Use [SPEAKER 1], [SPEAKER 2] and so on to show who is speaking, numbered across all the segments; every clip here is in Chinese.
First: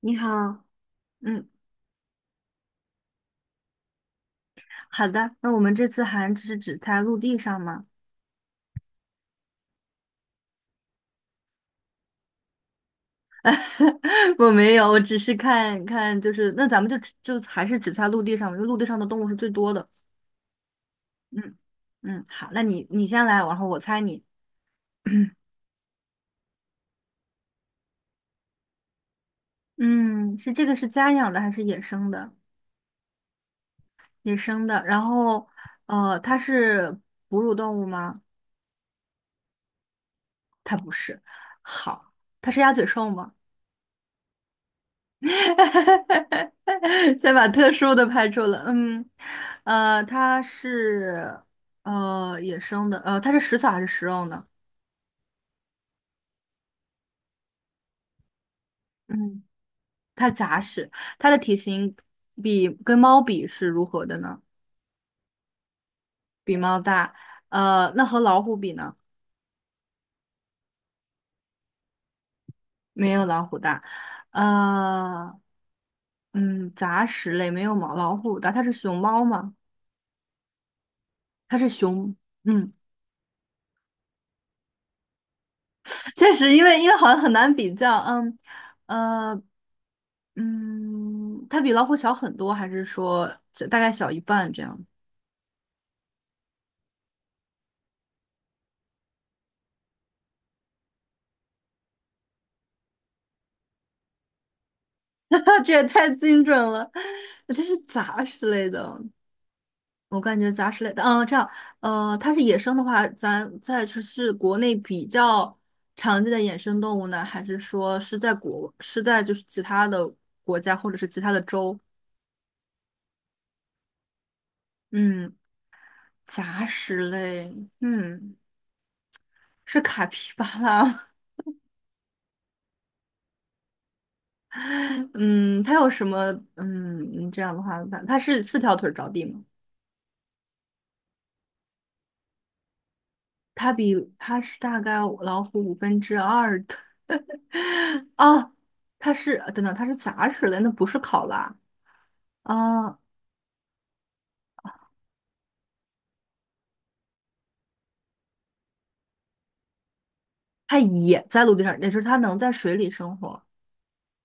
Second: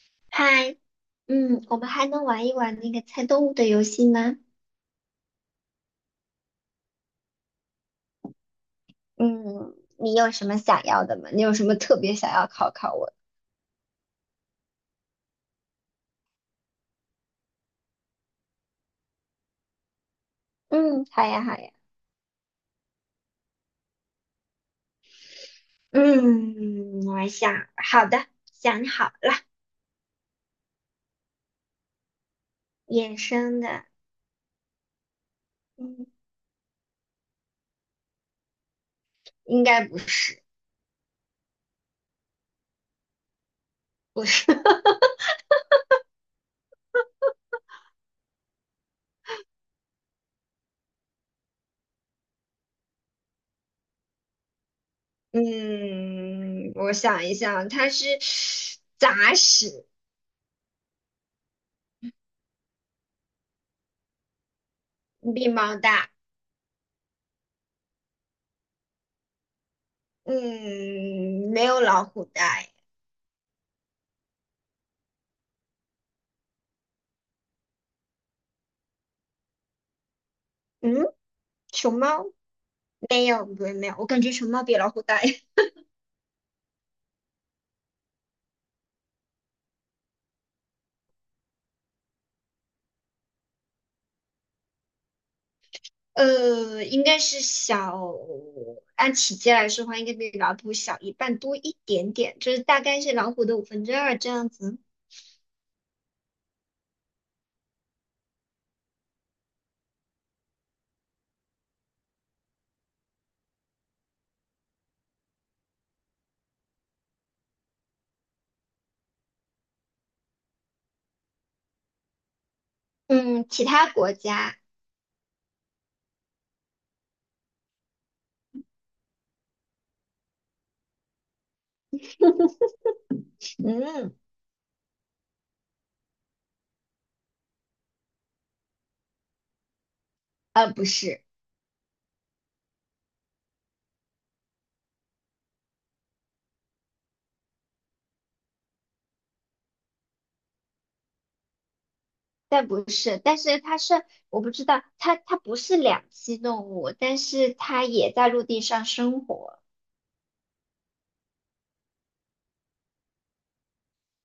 [SPEAKER 1] 你好。
[SPEAKER 2] 嗨，
[SPEAKER 1] 嗯，
[SPEAKER 2] 嗯，我们还能玩一玩那个猜动物的游戏吗？
[SPEAKER 1] 好的。那我们这次还只在陆地上吗？
[SPEAKER 2] 嗯，你有什么想要的吗？你有什么特别想要考考我？
[SPEAKER 1] 我没有，我只是看看，就是那咱们就只就还是只在陆地上嘛，因为陆地上的动物是最多的。
[SPEAKER 2] 嗯，好呀，好
[SPEAKER 1] 嗯
[SPEAKER 2] 呀。
[SPEAKER 1] 嗯，好，那你先来，然后我猜你。
[SPEAKER 2] 嗯，我想，好的，想好了，
[SPEAKER 1] 嗯，这个是家养的还是野生的？
[SPEAKER 2] 野生的，
[SPEAKER 1] 野生的，然后
[SPEAKER 2] 嗯，
[SPEAKER 1] 它是哺乳动物吗？
[SPEAKER 2] 应该不是，
[SPEAKER 1] 它不是。好，它是鸭嘴兽吗？
[SPEAKER 2] 不是。
[SPEAKER 1] 先把特殊的排除了。嗯，它是野生的，它是食草还是食肉呢？
[SPEAKER 2] 嗯，我想一想，它是杂
[SPEAKER 1] 嗯，
[SPEAKER 2] 食，
[SPEAKER 1] 它是杂食，它的体型比跟猫比是如何的呢？
[SPEAKER 2] 比猫大。
[SPEAKER 1] 比猫大，那和老虎比呢？
[SPEAKER 2] 嗯，没有老虎大
[SPEAKER 1] 没有老虎大。呃，杂食类没有毛老虎大，它是熊猫吗？
[SPEAKER 2] 嗯，
[SPEAKER 1] 它是
[SPEAKER 2] 熊
[SPEAKER 1] 熊，
[SPEAKER 2] 猫
[SPEAKER 1] 嗯。
[SPEAKER 2] 没有，不是没有，我感觉熊猫比老虎大，
[SPEAKER 1] 确实，因为好像很难比较。嗯，呃，它比老虎小很多，还是说这大概小一半这样？
[SPEAKER 2] 应该是小，按体积来说的话，应该比老虎小一半多一点点，就是大概是老虎的五分之二这样子。
[SPEAKER 1] 这也太精准了。这是杂食类的，我感觉杂食类的，嗯，这样，它是野生的话，咱再就是国内比较常见的野生动物呢，还是说是在国是在就是其他的国家或者是其他的州？
[SPEAKER 2] 嗯，其他国家，
[SPEAKER 1] 嗯，杂食类，嗯，是卡皮巴拉吗？
[SPEAKER 2] 嗯，
[SPEAKER 1] 嗯，它有什么？嗯，这样的话，它是四条腿着地吗？
[SPEAKER 2] 不是，
[SPEAKER 1] 它大概老虎五分之二的 啊，它是等等，它是杂食的，那不是考拉
[SPEAKER 2] 但不
[SPEAKER 1] 啊，
[SPEAKER 2] 是，但是它是，我不知道，它不是两栖动物，但是它也在陆地上生活，
[SPEAKER 1] 它也在陆地上，也就是它能在水里生活。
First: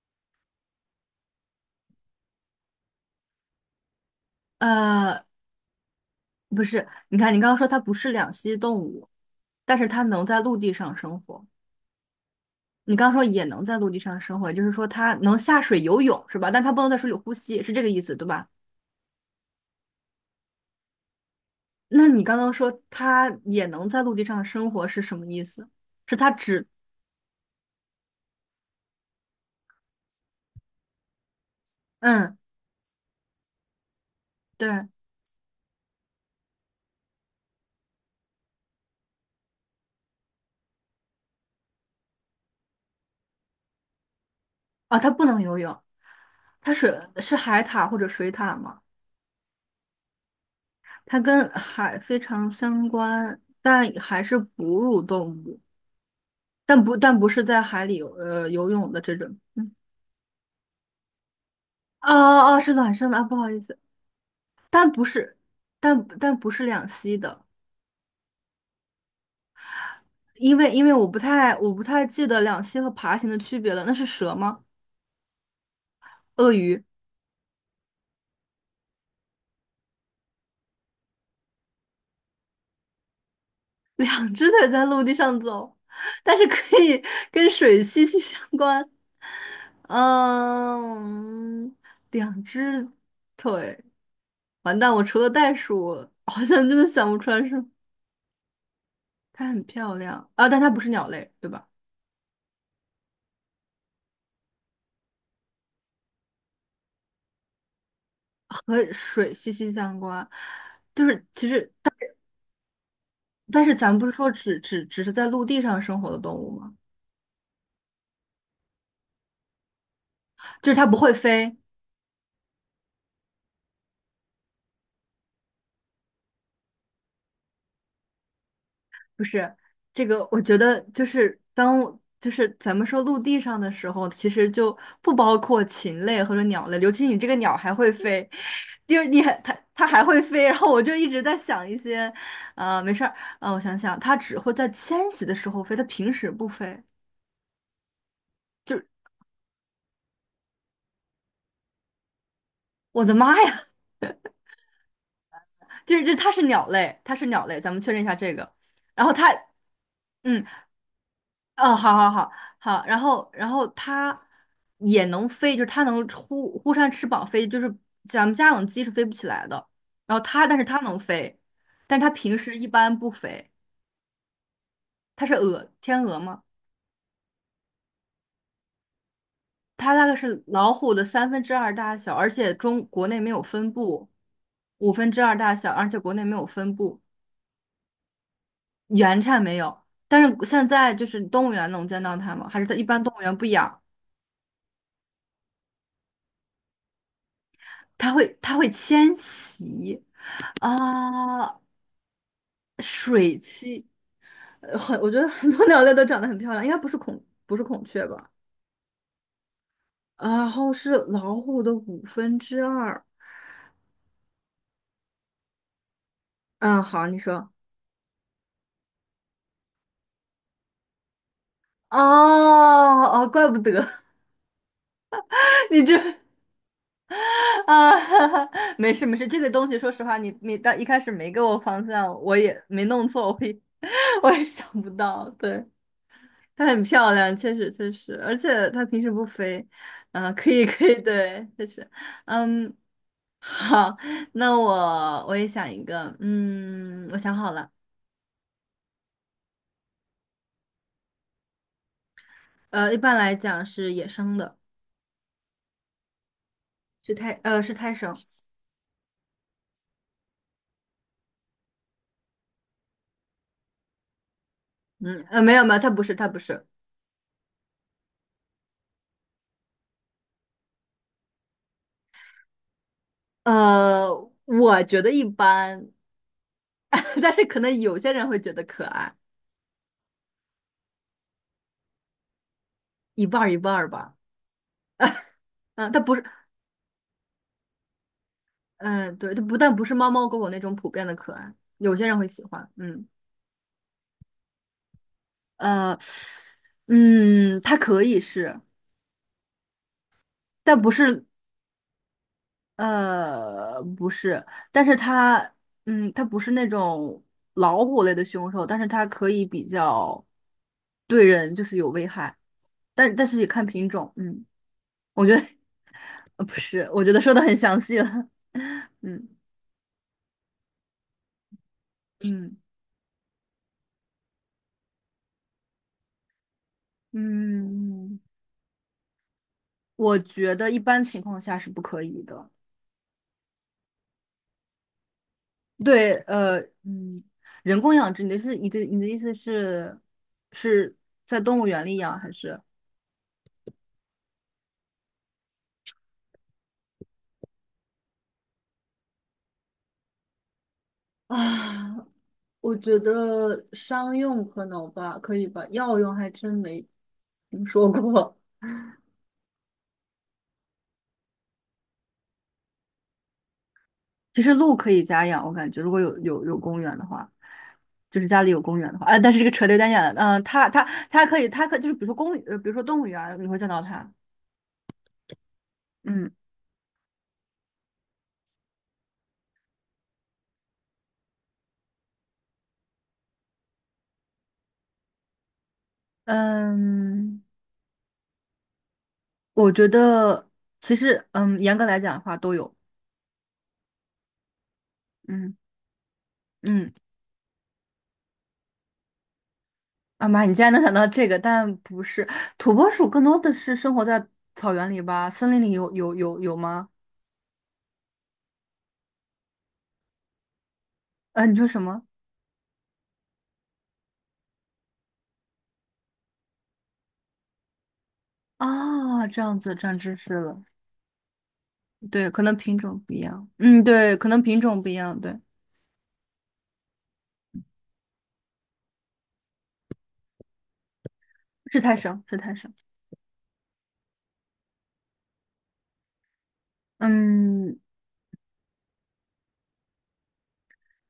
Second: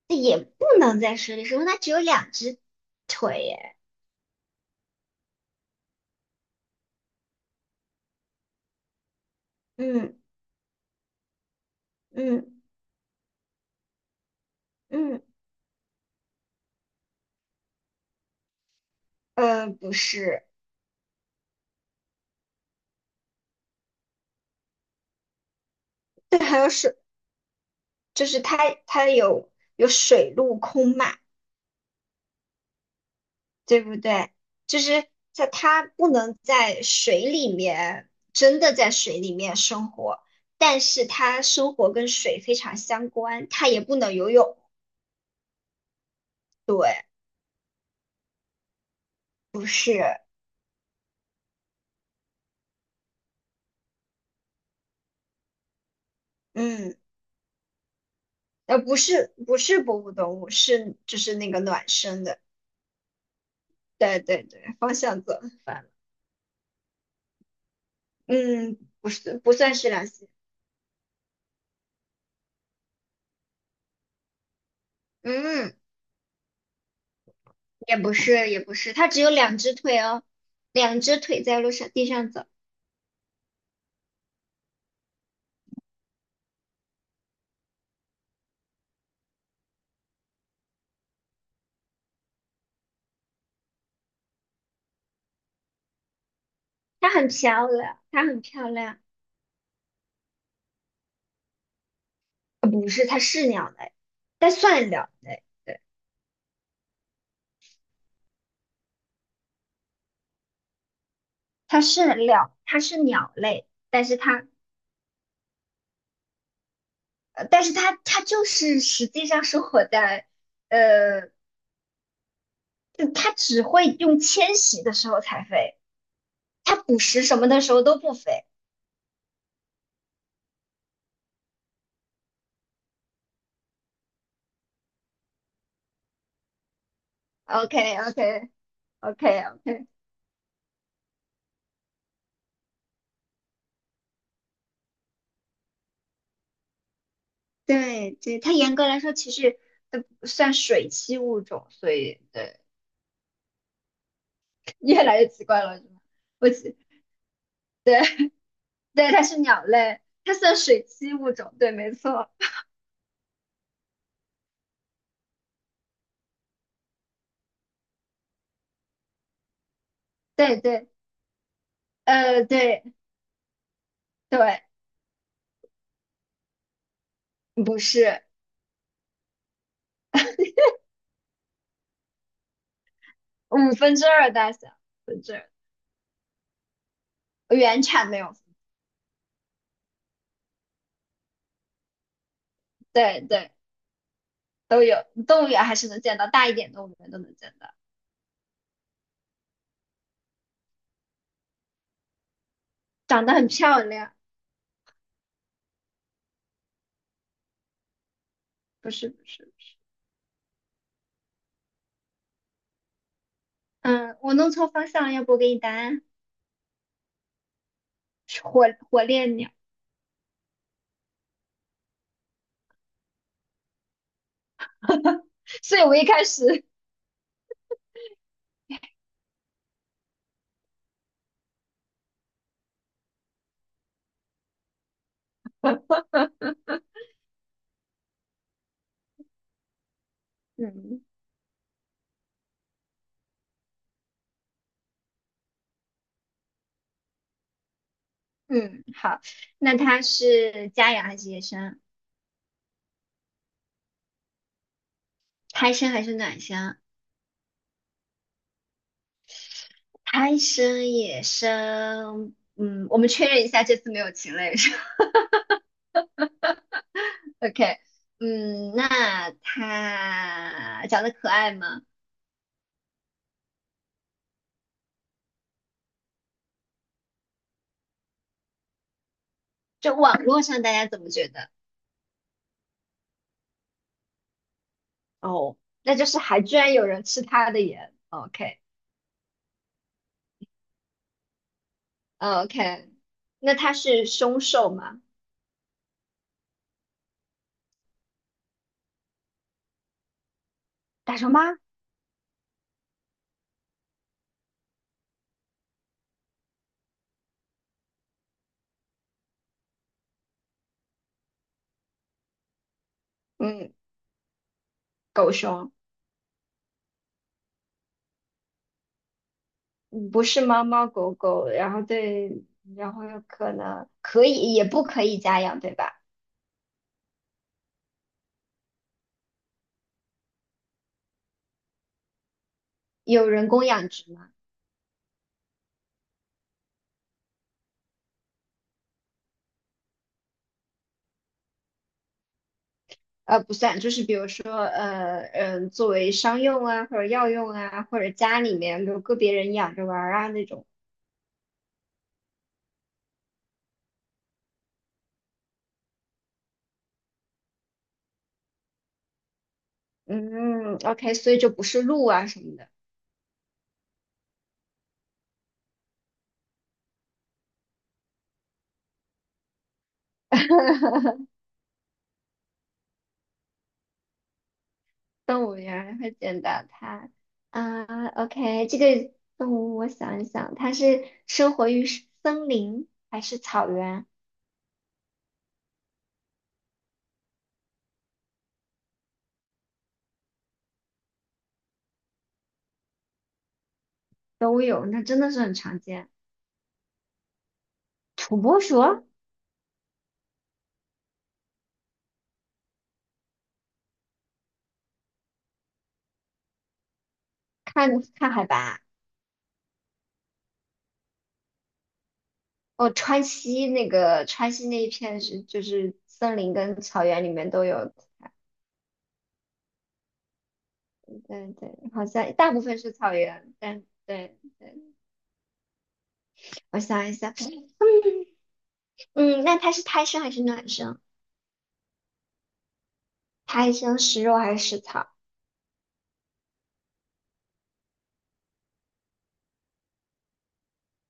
[SPEAKER 2] 也不能在水里生活，它只有两只腿耶。
[SPEAKER 1] 呃，不是，你看你刚刚说它不是两栖动物，但是它
[SPEAKER 2] 嗯
[SPEAKER 1] 能在陆地上生活。
[SPEAKER 2] 嗯
[SPEAKER 1] 你刚刚说也能在陆地上生活，也就是说它
[SPEAKER 2] 嗯，
[SPEAKER 1] 能下水游泳是吧？但它不能在水里呼吸，是这个意思对吧？
[SPEAKER 2] 不是，
[SPEAKER 1] 那你刚刚说它也能在陆地上生活是什么意思？是它
[SPEAKER 2] 对还
[SPEAKER 1] 只，
[SPEAKER 2] 有水。就是它有水陆空嘛，
[SPEAKER 1] 嗯，
[SPEAKER 2] 对不对？就
[SPEAKER 1] 对，
[SPEAKER 2] 是在它不能在水里面真的在水里面生活，但是它生活跟水非常相关，它也不能游泳。
[SPEAKER 1] 啊，它不能游泳，它
[SPEAKER 2] 对，
[SPEAKER 1] 是海獭或者水獭吗？
[SPEAKER 2] 不是，
[SPEAKER 1] 它跟海非常相关，但还是哺乳动物，但
[SPEAKER 2] 嗯，
[SPEAKER 1] 不但不是在海里游呃游泳
[SPEAKER 2] 不
[SPEAKER 1] 的这
[SPEAKER 2] 是
[SPEAKER 1] 种。
[SPEAKER 2] 不是哺乳动物，是就是那个卵
[SPEAKER 1] 哦
[SPEAKER 2] 生的。
[SPEAKER 1] 哦，是卵生的啊，不好意思，
[SPEAKER 2] 对对对，
[SPEAKER 1] 但
[SPEAKER 2] 方
[SPEAKER 1] 不
[SPEAKER 2] 向走
[SPEAKER 1] 是，
[SPEAKER 2] 反了。
[SPEAKER 1] 但不是两栖的。
[SPEAKER 2] 嗯，不是不算是两栖。
[SPEAKER 1] 因为我不太记得两栖和爬行的区别了。那是蛇吗？
[SPEAKER 2] 嗯。
[SPEAKER 1] 鳄鱼？
[SPEAKER 2] 也不是，也不是，它只有两只腿哦，两只腿在路上地上走，
[SPEAKER 1] 两只腿在陆地上走，但是可以跟水息息相关。嗯，两只腿，完蛋！我除了袋鼠，好像真的想
[SPEAKER 2] 它
[SPEAKER 1] 不
[SPEAKER 2] 很
[SPEAKER 1] 出来什么。
[SPEAKER 2] 漂亮，它很漂亮。
[SPEAKER 1] 它很漂亮啊，但它不是鸟类，对吧？
[SPEAKER 2] 不是，它是鸟类，但算鸟类，
[SPEAKER 1] 和水息息相关，就是其实，
[SPEAKER 2] 它是鸟，它是鸟
[SPEAKER 1] 但
[SPEAKER 2] 类，
[SPEAKER 1] 是咱们
[SPEAKER 2] 但
[SPEAKER 1] 不是
[SPEAKER 2] 是
[SPEAKER 1] 说
[SPEAKER 2] 它，
[SPEAKER 1] 只是在陆地上生活的动物吗？
[SPEAKER 2] 但是它，就是实际上生活在，
[SPEAKER 1] 就是它不会
[SPEAKER 2] 呃，
[SPEAKER 1] 飞，
[SPEAKER 2] 它只会用迁徙的时候才飞，它捕食什么的时候都不飞。
[SPEAKER 1] 不是这个，我觉得就是当我就是咱们说陆地上的时候，其实就不包括禽类或者鸟类，尤其你这个鸟
[SPEAKER 2] o
[SPEAKER 1] 还会
[SPEAKER 2] k o
[SPEAKER 1] 飞。
[SPEAKER 2] k
[SPEAKER 1] 就是
[SPEAKER 2] o
[SPEAKER 1] 你还
[SPEAKER 2] k
[SPEAKER 1] 它
[SPEAKER 2] o
[SPEAKER 1] 它
[SPEAKER 2] k
[SPEAKER 1] 还会飞，然后我就一直在想一些，没事儿，我想想，它只会在迁徙的时候飞，它平时不飞，
[SPEAKER 2] 对对，它严
[SPEAKER 1] 就
[SPEAKER 2] 格
[SPEAKER 1] 是
[SPEAKER 2] 来说其实呃算水栖物种，所以对。
[SPEAKER 1] 我的妈呀。
[SPEAKER 2] 越来越奇怪了，是
[SPEAKER 1] 就
[SPEAKER 2] 吗？
[SPEAKER 1] 是这它是
[SPEAKER 2] 我
[SPEAKER 1] 鸟
[SPEAKER 2] 记，
[SPEAKER 1] 类，它是鸟类，咱们确认一下这个，然
[SPEAKER 2] 对，
[SPEAKER 1] 后
[SPEAKER 2] 它
[SPEAKER 1] 它。
[SPEAKER 2] 是鸟类，它
[SPEAKER 1] 嗯。
[SPEAKER 2] 算水栖物种，对，
[SPEAKER 1] 哦，
[SPEAKER 2] 没
[SPEAKER 1] 好好
[SPEAKER 2] 错，
[SPEAKER 1] 好好，然后它也能飞，就是它能忽忽扇翅膀飞，就是咱们家养的鸡是飞不起来的。然后它，
[SPEAKER 2] 对
[SPEAKER 1] 但是它
[SPEAKER 2] 对，
[SPEAKER 1] 能飞，但它平时一
[SPEAKER 2] 对
[SPEAKER 1] 般不飞，
[SPEAKER 2] 对，
[SPEAKER 1] 它是鹅，天鹅吗？
[SPEAKER 2] 不是
[SPEAKER 1] 它大概是老虎的三分之二大小，而且中国内没有分
[SPEAKER 2] 五分之
[SPEAKER 1] 布，
[SPEAKER 2] 二大小，
[SPEAKER 1] 五
[SPEAKER 2] 五
[SPEAKER 1] 分
[SPEAKER 2] 分
[SPEAKER 1] 之
[SPEAKER 2] 之
[SPEAKER 1] 二
[SPEAKER 2] 二，
[SPEAKER 1] 大小，而且国内没有分布，
[SPEAKER 2] 原产没有，
[SPEAKER 1] 原产没有。但是现在就是动物园能见到它吗？还是它一般动
[SPEAKER 2] 对
[SPEAKER 1] 物园不
[SPEAKER 2] 对，
[SPEAKER 1] 养？
[SPEAKER 2] 都有，动物园还是能见到，大一点动物园都能见到，
[SPEAKER 1] 它会它会迁徙。啊
[SPEAKER 2] 长得
[SPEAKER 1] 水
[SPEAKER 2] 很漂
[SPEAKER 1] 栖，
[SPEAKER 2] 亮，
[SPEAKER 1] 我觉得很多鸟类都长得很漂亮，应该不是孔，不是孔雀吧？
[SPEAKER 2] 不是不是不是，
[SPEAKER 1] 然后是老虎的五分之二。
[SPEAKER 2] 嗯，我弄错方向了，要不我给你答案，
[SPEAKER 1] 嗯，好啊，你说。
[SPEAKER 2] 是火烈鸟，
[SPEAKER 1] 哦哦，怪不得
[SPEAKER 2] 所以
[SPEAKER 1] 你
[SPEAKER 2] 我
[SPEAKER 1] 这
[SPEAKER 2] 一开始，
[SPEAKER 1] 啊，没事没事，这个东西说实话，你到一开始没给我方向，我也没弄错，我也 我也想不到。对，它很漂亮，确实确实，而且它平时不飞。嗯、可以可以，
[SPEAKER 2] 嗯
[SPEAKER 1] 对，确实，嗯，好，那我也想一个。嗯，我想好了，
[SPEAKER 2] 嗯，好，那它是家养还是野生？
[SPEAKER 1] 一般来讲是野生的，
[SPEAKER 2] 胎生还是卵生？
[SPEAKER 1] 是胎，呃，是胎生，
[SPEAKER 2] 贪生野生，嗯，我们确认一下，这次没有禽类是吧
[SPEAKER 1] 嗯，没有没有，它不是，它不是，
[SPEAKER 2] OK，嗯，那它长得可爱吗？
[SPEAKER 1] 呃，我觉得一般，但是可能有些人会觉得可爱，
[SPEAKER 2] 就网络上大家怎么觉得？
[SPEAKER 1] 一半儿一半儿吧。
[SPEAKER 2] 哦，
[SPEAKER 1] 嗯，
[SPEAKER 2] 那
[SPEAKER 1] 它
[SPEAKER 2] 就
[SPEAKER 1] 不
[SPEAKER 2] 是
[SPEAKER 1] 是，
[SPEAKER 2] 还居然有人吃它的盐。
[SPEAKER 1] 嗯，对，它不但不是猫猫狗狗那种普遍的可爱，有些人会喜欢。
[SPEAKER 2] OK，OK，
[SPEAKER 1] 嗯，
[SPEAKER 2] 那它是凶兽吗？
[SPEAKER 1] 呃，它可以是，但不
[SPEAKER 2] 大
[SPEAKER 1] 是。
[SPEAKER 2] 熊猫？
[SPEAKER 1] 不是，但是它，嗯，它不是那种老虎类的凶兽，但是它可以比较对人就是有危害，但是也看
[SPEAKER 2] 嗯，
[SPEAKER 1] 品种，嗯，我
[SPEAKER 2] 狗
[SPEAKER 1] 觉得
[SPEAKER 2] 熊。嗯
[SPEAKER 1] 不是，我觉得说的很详细了，嗯
[SPEAKER 2] 不是猫猫狗狗，然后对，
[SPEAKER 1] 嗯
[SPEAKER 2] 然后有可能可以，也不可以家养，对吧？
[SPEAKER 1] 嗯，我觉得一般情况下是不可以的，
[SPEAKER 2] 有人工养殖吗？
[SPEAKER 1] 对，嗯，人工养殖，你的意思是在动物园里养还是？
[SPEAKER 2] 不算，就是比如说，作为商用啊，或者药用啊，或者家里面有个别人养着玩儿啊那种。
[SPEAKER 1] 啊，我觉得商用可能吧，可以吧，药用还真没听说过。
[SPEAKER 2] 嗯，OK，所以就不是鹿啊什么的。
[SPEAKER 1] 其实鹿可以家养，我感觉如果有公园的话，就是家里有公园的话，哎，但是这个扯得有点远了。嗯、它它 它可以，就是比如说动物园儿你会见到它。
[SPEAKER 2] 动物园会
[SPEAKER 1] 嗯
[SPEAKER 2] 见到它啊。OK，这个动物我想一想，它是生活于森林还是草原
[SPEAKER 1] 嗯，我觉得其实嗯，严格来讲的话都有。
[SPEAKER 2] 都有，那真的是很
[SPEAKER 1] 嗯
[SPEAKER 2] 常见。
[SPEAKER 1] 嗯，
[SPEAKER 2] 土拨鼠，
[SPEAKER 1] 啊妈，你竟然能想到这个，但不是土拨鼠，更多的是生活在草原里吧？森林里有吗？
[SPEAKER 2] 看看海拔。
[SPEAKER 1] 你说什么？
[SPEAKER 2] 哦，川西那一片就是森林跟草原里面都有
[SPEAKER 1] 啊，这样子长知识了。
[SPEAKER 2] 对对，好
[SPEAKER 1] 对，
[SPEAKER 2] 像
[SPEAKER 1] 可
[SPEAKER 2] 大
[SPEAKER 1] 能
[SPEAKER 2] 部
[SPEAKER 1] 品
[SPEAKER 2] 分是
[SPEAKER 1] 种
[SPEAKER 2] 草
[SPEAKER 1] 不一样。
[SPEAKER 2] 原，但
[SPEAKER 1] 嗯，对，可
[SPEAKER 2] 对
[SPEAKER 1] 能品
[SPEAKER 2] 对，
[SPEAKER 1] 种不一样。对，
[SPEAKER 2] 我想一下，嗯，那它是胎生还是卵生？
[SPEAKER 1] 是太少，是太少。
[SPEAKER 2] 胎生食肉还是食草？
[SPEAKER 1] 嗯，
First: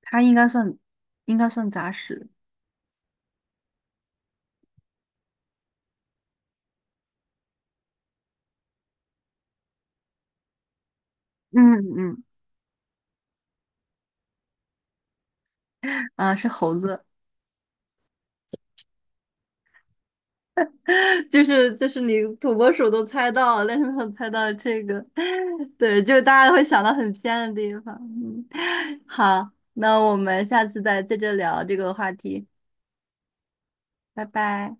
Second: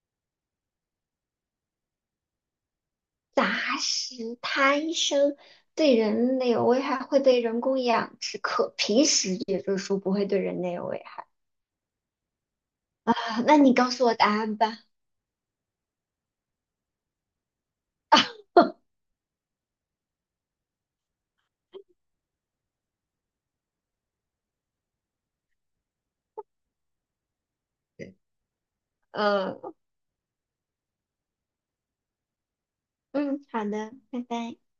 [SPEAKER 1] 它应该算杂食。
[SPEAKER 2] 杂食胎生对人类有危害，会被人工养殖，可平时也就是说不会对人类有危害
[SPEAKER 1] 嗯嗯，
[SPEAKER 2] 啊。那你告诉我答案吧。
[SPEAKER 1] 啊，是猴子。就是就是你土拨鼠都猜到了，但是没有猜到这个。对，就大家会想到很偏的地方。嗯，好，
[SPEAKER 2] 嗯
[SPEAKER 1] 那我们下次再接着聊这个话题，
[SPEAKER 2] 嗯，好的，拜
[SPEAKER 1] 拜
[SPEAKER 2] 拜。
[SPEAKER 1] 拜。